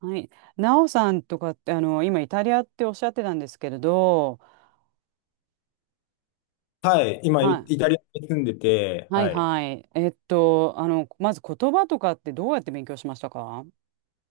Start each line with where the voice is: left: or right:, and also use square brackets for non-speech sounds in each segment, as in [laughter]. right: はい。なおさんとかって、今イタリアっておっしゃってたんですけれど、
left: はい。今、イ
right: は
left: イ
right: い。
left: タリアに住んでて、
right: はい
left: はい。
right: はい。まず言葉とかってどうやって勉強しましたか？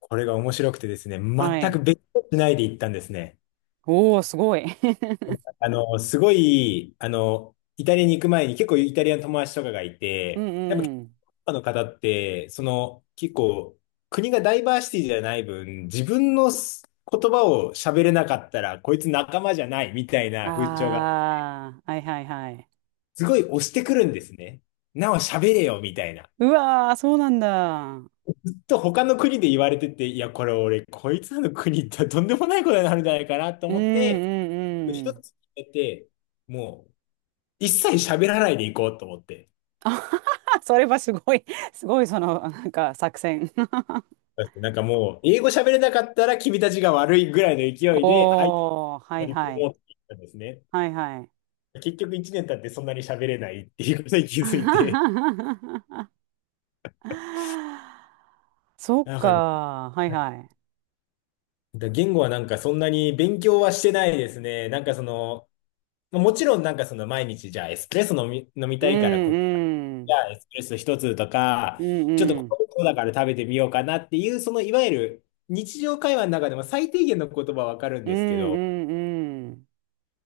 left: これが面白くてですね、
right: は
left: 全く
right: い。
left: 別居しないで行ったんですね。
right: おー、すごい。[laughs]
left: すごい、イタリアに行く前に結構イタリアの友達とかがい
right: うん
left: て、やっぱヨ
right: う
left: ー
right: ん。
left: ロッパの方って、結構、国がダイバーシティじゃない分、自分の言葉を喋れなかったら、こいつ仲間じゃないみたいな風潮が、
right: ああ、はいはいはい。
left: すごい押してくるんですね。なお喋れよみたいな。
right: うわー、そうなんだ。うん
left: と他の国で言われてて、いや、これ俺、こいつらの国行ったらとんでもないことになるんじゃないかなと
right: う
left: 思って、で
right: んう
left: 一
right: ん。
left: つ決めて、もう、一切喋らないで行こうと思って。
right: [laughs] あはは、それはすごい、すごいその、なんか作戦。
left: なんかもう、英語喋れなかったら君たちが悪いぐらいの勢
right: [laughs]
left: いで、相手に
right: おー、は
left: 乗
right: い
left: り
right: は
left: 込
right: い。
left: もうって言ったんですね。
right: はいはい。
left: 結局一年経ってそんなに喋れないっていうことに気づいて、
right: [laughs] そっ
left: なんか、な
right: か。はいは
left: んか言語はなんかそんなに勉強はしてないですね。なんかその、もちろんなんかその毎日じゃあエスプレッソ飲み
right: い。う
left: たいからこっち
right: んう
left: じゃ
right: ん。
left: あエスプレッソ一つと
right: う
left: か、
right: ん
left: ちょっと
right: う
left: こ
right: ん。
left: うだから食べてみようかなっていう、そのいわゆる日常会話の中でも最低限の言葉はわかるん
right: うん
left: ですけ
right: う
left: ど、
right: んうん。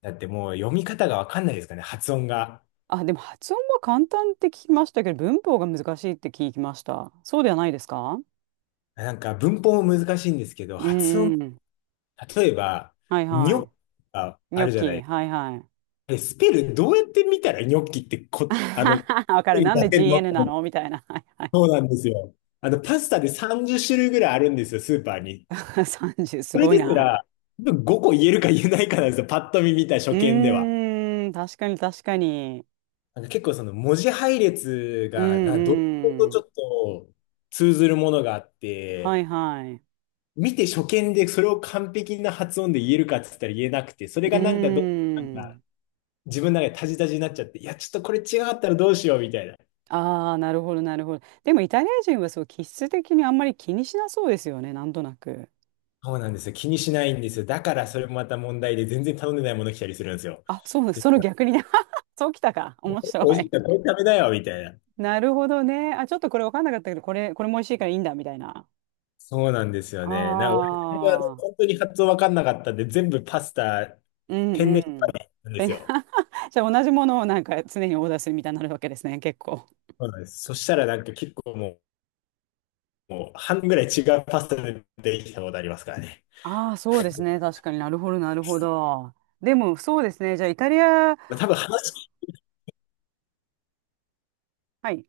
left: だってもう読み方がわかんないですかね、発音が。
right: あ、でも発音は簡単って聞きましたけど、文法が難しいって聞きました。そうではないですか？
left: なんか文法も難しいんですけど、
right: う
left: 発
right: ん
left: 音、
right: うん。
left: 例えば、
right: はい
left: ニ
right: は
left: ョッキ
right: い。
left: が
right: ニ
left: あ
right: ョッ
left: るじゃ
right: キ、
left: ない。
right: はいはい。
left: え、スペルどうやって見たらニョッキって
right: [laughs] わかる。
left: 出
right: なんで
left: せるのと
right: GN な
left: 思って、
right: のみたいな。はいはい。
left: そうなんですよ。パスタで30種類ぐらいあるんですよ、スーパーに。
right: [laughs] 30、す
left: それ
right: ごい
left: です
right: な。
left: ら、5個言えるか言えないかなんですよ。パッと見た初
right: う
left: 見では。
right: ーん、確かに確かに。
left: なんか結構その文字配列
right: う
left: が、
right: ん
left: どこと
right: う
left: ち
right: ん。
left: ょっと通ずるものがあっ
right: はい
left: て、
right: はい。う
left: 見て初見でそれを完璧な発音で言えるかって言ったら言えなくて、それ
right: ー
left: がなんかどう、なんか
right: ん。
left: 自分の中でタジタジになっちゃって、いや、ちょっとこれ違かったらどうしようみたいな。
right: ああ、なるほど、なるほど。でもイタリア人はそう、気質的にあんまり気にしなそうですよね、なんとなく。
left: そうなんですよ。気にしないんですよ。だからそれもまた問題で全然頼んでないもの来たりするんですよ。
right: あ、そうなその逆にね。[laughs] そうきたか。面白
left: 美味しい
right: い。
left: からこれ食べなよみたいな。
right: なるほどね。あ、ちょっとこれ分かんなかったけど、これも美味しいからいいんだ、みたいな。
left: そうなんですよね。俺、
right: ああ、
left: 本当に発音わかんなかったんで、全部パスタ、
right: うん
left: ペン
right: う
left: ネして
right: ん。
left: たんで
right: え
left: すよ。
right: [laughs] じゃあ同じものをなんか常にオーダーするみたいになるわけですね、結構。
left: そうなんです。そしたらなんか結構もう半分ぐらい違うパスタでできたことありますからね。
right: ああ、そうですね。確かになるほど、なるほど。でも、そうですね。じゃあイタリア、
left: まあ、多分話
right: はい。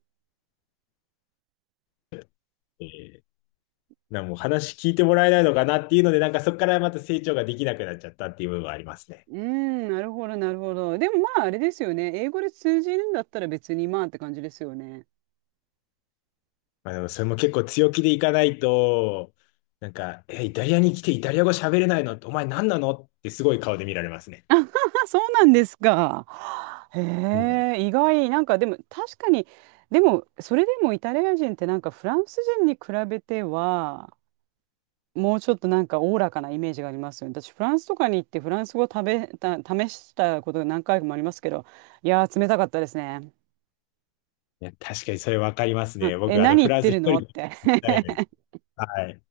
left: 聞いて、もう話聞いてもらえないのかなっていうので、なんかそこからまた成長ができなくなっちゃったっていう部分はありますね。
right: うん、なるほど、なるほど。でもまあ、あれですよね。英語で通じるんだったら別にまあって感じですよね。
left: まあでもそれも結構強気でいかないと、なんか、イタリアに来てイタリア語喋れないのってお前何なのってすごい顔で見られますね。
right: あ、そうなんですか。へえ、意外。なんかでも確かに、でもそれでもイタリア人ってなんかフランス人に比べては、もうちょっとなんかおおらかなイメージがありますよね。私、フランスとかに行ってフランス語食べた、試したことが何回もありますけど、いやー、冷たかったですね。
left: いや、確かにそれわかります
right: うん、
left: ね。
right: え、
left: 僕、
right: 何
left: フ
right: 言っ
left: ラン
right: て
left: ス一
right: る
left: 人
right: の
left: で
right: っ
left: 行き
right: て。
left: たいです。はい。だか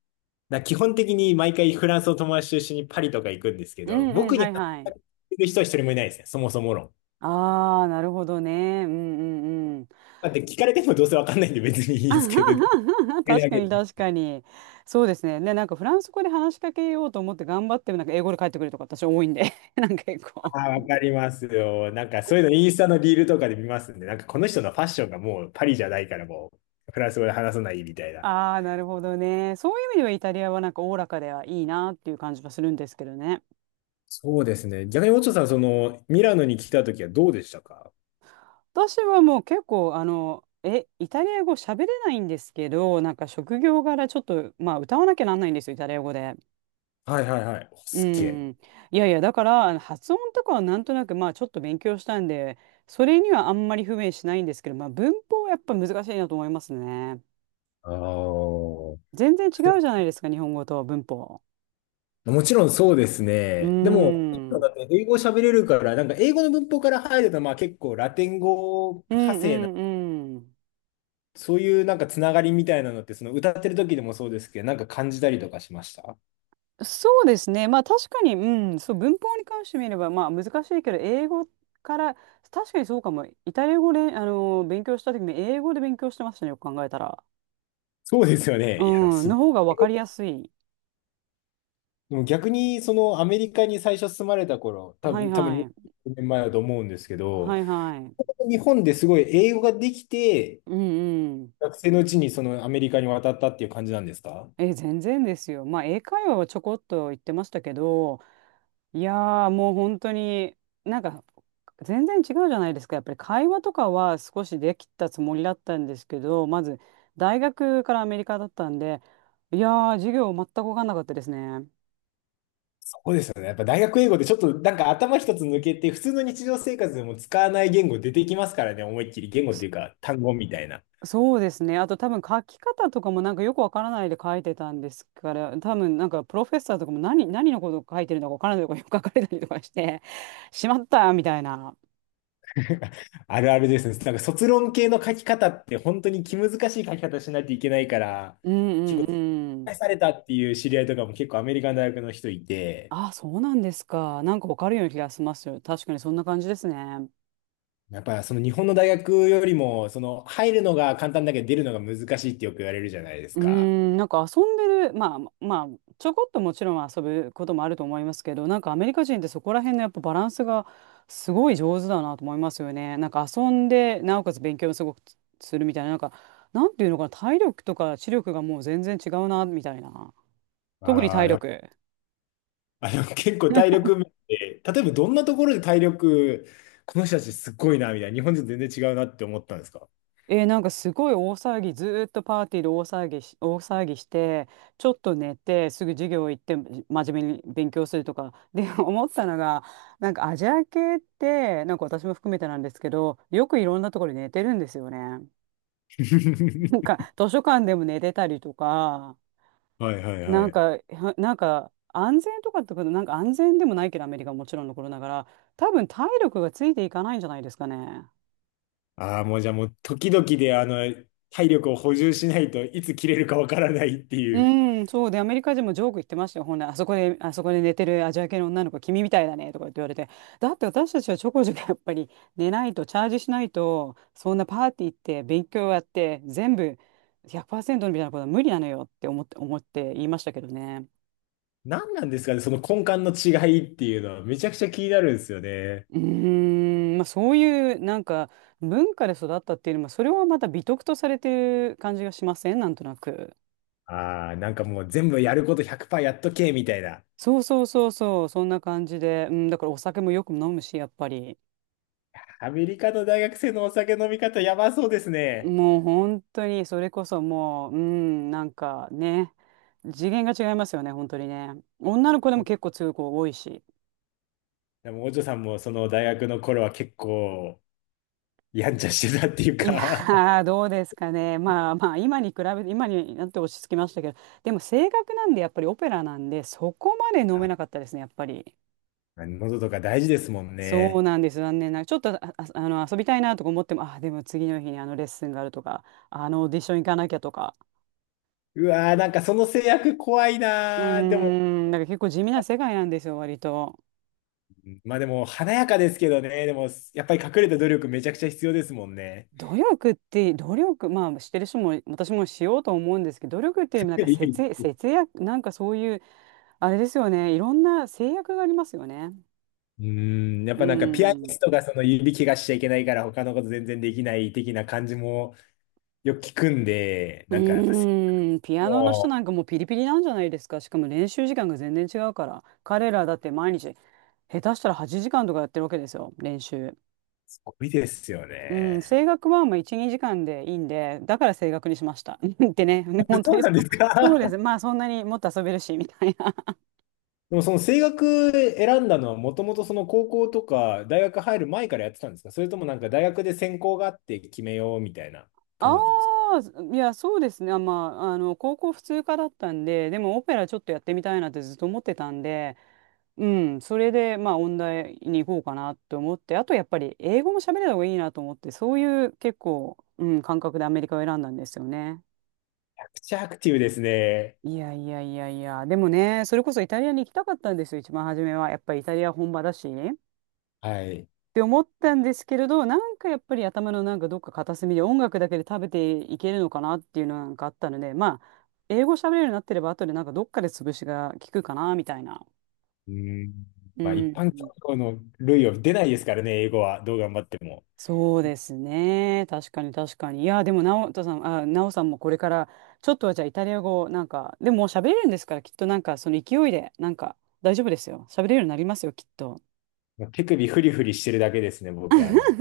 left: ら基本的に毎回フランスの友達と一緒にパリとか行くんです
right: [laughs]
left: け
right: う
left: ど、
right: んうん、
left: 僕に
right: はい
left: 話し
right: は
left: か
right: い。
left: けてる人は一人もいないですね。そもそも論。
right: ああ、なるほどね。うんうんうん。
left: だって聞かれてもどうせわかんないんで別にい
right: [laughs]
left: いんですけど、それ
right: 確
left: だ
right: か
left: けで
right: に
left: ね。
right: 確かに。そうですね。で、なんかフランス語で話しかけようと思って頑張っても、なんか英語で帰ってくるとか私多いんで、[laughs] なんか結構。
left: ああ、わかりますよ。なんかそういうのインスタのリールとかで見ますんで、なんかこの人のファッションがもうパリじゃないからもうフランス語で話さないみたいな。
right: ああ、なるほどね。そういう意味ではイタリアはなんかおおらかではいいなっていう感じはするんですけどね。
left: そうですね。逆に、オチョさん、ミラノに来た時はどうでしたか？
right: 私はもう結構、イタリア語喋れないんですけど、なんか職業柄ちょっと、まあ歌わなきゃなんないんですよ、イタリア語で。
left: はいはいはい。お
right: う
left: すっげえ。
right: ん。いやいや、だから、あの発音とかはなんとなく、まあ、ちょっと勉強したんで、それにはあんまり不便しないんですけど、まあ、文法はやっぱ難しいなと思いますね。
left: ああ。
right: 全然違うじゃないですか、日本語と文法。
left: もちろんそうです
right: うーん。
left: ね。でも、
right: う
left: だ
right: ん
left: って英語喋れるから、なんか英語の文法から入ると、まあ結構ラテン語
right: う
left: 派
right: ん
left: 生な、
right: うん。
left: そういうなんかつながりみたいなのって、その歌ってる時でもそうですけど、なんか感じたりとかしました。
right: そうですね。まあ、確かに、うん、そう、文法に関して見れば、まあ、難しいけど、英語から、確かにそうかも。イタリア語で、勉強した時も、英語で勉強してましたね、よく考えたら。
left: そうですよね。いや、[laughs] でも
right: うん、
left: すご
right: の
left: い。
right: 方が分かりやすい。
left: でも逆に、そのアメリカに最初住まれた頃、多
right: はい
left: 分、多分
right: はい。
left: 20年前だと思うんですけど、
right: はいはい。
left: 日本ですごい英語ができて、
right: うんうん。
left: 学生のうちにそのアメリカに渡ったっていう感じなんですか？
right: え、全然ですよ。まあ、英会話はちょこっと言ってましたけど、いやー、もう本当に、なんか、全然違うじゃないですか。やっぱり会話とかは少しできたつもりだったんですけど、まず、大学からアメリカだったんで、いやー、授業全く分かんなかったですね。
left: そうですよね。やっぱ大学英語でちょっとなんか頭一つ抜けて、普通の日常生活でも使わない言語出てきますからね、思いっきり言語っ
right: そ
left: ていうか単語みたいな。
right: そうですね。あと多分書き方とかもなんかよくわからないで書いてたんですから、多分なんかプロフェッサーとかも何のことを書いてるのかわからないとかよく書かれたりとかして、[laughs] しまったみたいな。
left: [laughs] あるあるですね。なんか卒論系の書き方って本当に気難しい書き方しないといけないから、
right: うんう
left: 結構、
right: んうん。
left: されたっていう知り合いとかも結構アメリカの大学の人いて、
right: あ、そうなんですか。なんかわかるような気がしますよ。確かにそんな感じですね。
left: やっぱその日本の大学よりも、その入るのが簡単だけど出るのが難しいってよく言われるじゃないです
right: うー
left: か。
right: ん、なんか遊んでる、まあまあ、ちょこっともちろん遊ぶこともあると思いますけど、なんかアメリカ人ってそこら辺のやっぱバランスがすごい上手だなと思いますよね。なんか遊んで、なおかつ勉強もすごくつするみたいな、なんか、なんていうのかな、体力とか知力がもう全然違うな、みたいな。特に
left: ああ、
right: 体力。
left: 結構体力面で、例えばどんなところで体力、この人たちすっごいな、みたいな、日本人全然違うなって思ったんですか？
right: えー、なんかすごい大騒ぎ、ずーっとパーティーで大騒ぎし、大騒ぎして、ちょっと寝て、すぐ授業行って、真面目に勉強するとか。で、[laughs] 思ったのが、なんかアジア系って、なんか私も含めてなんですけど、よくいろんなところで寝てるんですよね。[laughs]
left: [laughs]
right: なんか図書館でも寝てたりとか、
left: はいはい
right: な
left: は
right: ん
left: い。
right: か、はなんか安全とかってこと、なんか安全でもないけど、アメリカはもちろんのことながら、多分体力がついていかないんじゃないですかね。
left: ああ、もうじゃあもう時々で体力を補充しないといつ切れるかわからないっていう。
right: うん、そうで、アメリカ人もジョーク言ってましたよ。ほんならあそこで寝てるアジア系の女の子、君みたいだね、とか言って言われて。だって私たちはちょこちょこやっぱり寝ないと、チャージしないと、そんなパーティー行って、勉強やって、全部100%みたいなことは無理なのよって思って言いましたけどね。
left: 何なんですかね、その根幹の違いっていうのはめちゃくちゃ気になるんですよね。
right: うーん、まあそういうなんか文化で育ったっていうのも、それはまた美徳とされてる感じがしませんなんとなく。
left: ああ、なんかもう全部やること100%やっとけ、みたいな。
right: そうそうそうそう、そんな感じで。うん、だからお酒もよく飲むし、やっぱり。
left: アメリカの大学生のお酒飲み方やばそうですね。
right: もう本当に、それこそもう、うん、なんかね、次元が違いますよね、本当にね。女の子でも結構強い子多いし。
left: でも、お嬢さんもその大学の頃は結構、やんちゃしてたっていう
right: い
left: か？
right: やー、どうですかね。まあまあ、今に比べて、今になって落ち着きましたけど、でも性格なんで、やっぱりオペラなんで、そこまで飲め
left: [laughs] あ、
right: なかったですね、やっぱり。
left: 喉とか大事ですもん
right: そう
left: ね。
right: なんです、残念ながら。ちょっと、あの、遊びたいなとか思っても、あ、でも次の日にあのレッスンがあるとか、あのオーディション行かなきゃとか。
left: うわー、なんかその制約怖い
right: う
left: なー。でも、
right: ーん、だから結構地味な世界なんですよ、割と。
left: まあでも、華やかですけどね。でも、やっぱり隠れた努力めちゃくちゃ必要ですもんね。
right: 努力、まあ、してる人も、私もしようと思うんですけど、努力っていうより
left: [laughs]
right: もなん
left: いや
right: か
left: い
right: 節約、
left: や、
right: 節約、なんかそういう、あれですよね、いろんな制約がありますよね。
left: うーん、やっ
right: う
left: ぱなんかピアニ
right: ん。
left: ストがその指怪我しちゃいけないから他のこと全然できない的な感じもよく聞くんで、
right: う
left: なんかやっぱ
right: ーん、ピアノの人
left: も
right: なんかもうピリピリなんじゃないですか。しかも練習時間が全然違うから。彼らだって毎日、下手したら8時間とかやってるわけですよ、練習。
left: うすごいですよ
right: うん、
left: ね。
right: 声楽はまあ1、2時間でいいんで、だから声楽にしました。[laughs] ってね、本
left: [laughs]
right: 当
left: そう
right: に
left: な
right: そ
left: んです
right: [laughs] そうで
left: か？
right: す。まあそんなにもっと遊べるし、みたいな。
left: でもその声楽選んだのはもともとその高校とか大学入る前からやってたんですか？それともなんか大学で専攻があって決めようみたいな感
right: あ
left: じだったんですか？
right: あ、いや、そうですね。あまあ、あの、高校普通科だったんで、でもオペラちょっとやってみたいなってずっと思ってたんで、うん、それで、まあ、音大に行こうかなと思って、あとやっぱり英語も喋れた方がいいなと思って、そういう結構、うん、感覚でアメリカを選んだんですよね。
left: めちゃくちゃアクティブですね。
right: いやいやいやいや、でもね、それこそイタリアに行きたかったんですよ、一番初めは。やっぱりイタリア本場だし。
left: はい。
right: って思ったんですけれど、なんかやっぱり頭のなんかどっか片隅で音楽だけで食べていけるのかなっていうのなんかあったので、まあ、英語喋れるようになってれば後でなんかどっかで潰しが効くかなみたいな。
left: うん。
right: う
left: まあ一
right: ん。
left: 般教養の類を出ないですからね、英語は。どう頑張っても。
right: そうですね。確かに確かに。いや、でも、なおさんもこれから、ちょっとはじゃあイタリア語、なんか、でももう喋れるんですから、きっとなんかその勢いで、なんか大丈夫ですよ。喋れるようになりますよ、きっと。
left: 手首フリフリしてるだけですね、僕は。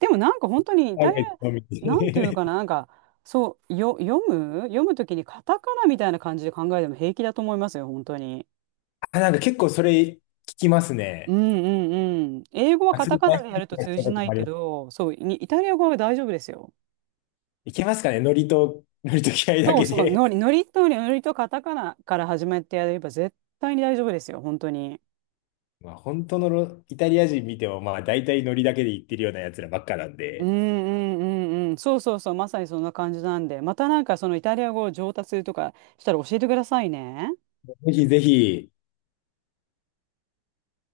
right: でもなんか本当にイ
left: タ
right: タ
left: ー
right: リ
left: ゲットのみ
right: ア、なんていうのか
left: [laughs]
right: な、なんか、そう、よ、読むときにカタカナみたいな感じで考えても平気だと思いますよ、本当に。
left: あ、なんか結構それ聞きます
right: うん
left: ね。
right: うんうん。英語は
left: ア
right: カ
left: ス
right: タ
left: リー
right: カ
left: ト
right: ナでやると
left: し
right: 通
left: た
right: じ
left: こと
right: な
left: も
right: い
left: あり
right: け
left: ます。
right: ど、そう、にイタリア語は大丈夫ですよ。
left: いけますかねノリと、[laughs] ノリと気合だ
right: そう
left: け
right: そう、
left: で。
right: ノリとカタカナから始めてやれば絶対に大丈夫ですよ、本当に。
left: まあ、本当のイタリア人見ても、まあ、大体ノリだけで言ってるようなやつらばっかなん
right: うん
left: で、
right: うんうんうん。そうそうそう、まさにそんな感じなんで、またなんかそのイタリア語を上達するとかしたら教えてくださいね。
left: ぜひぜひ、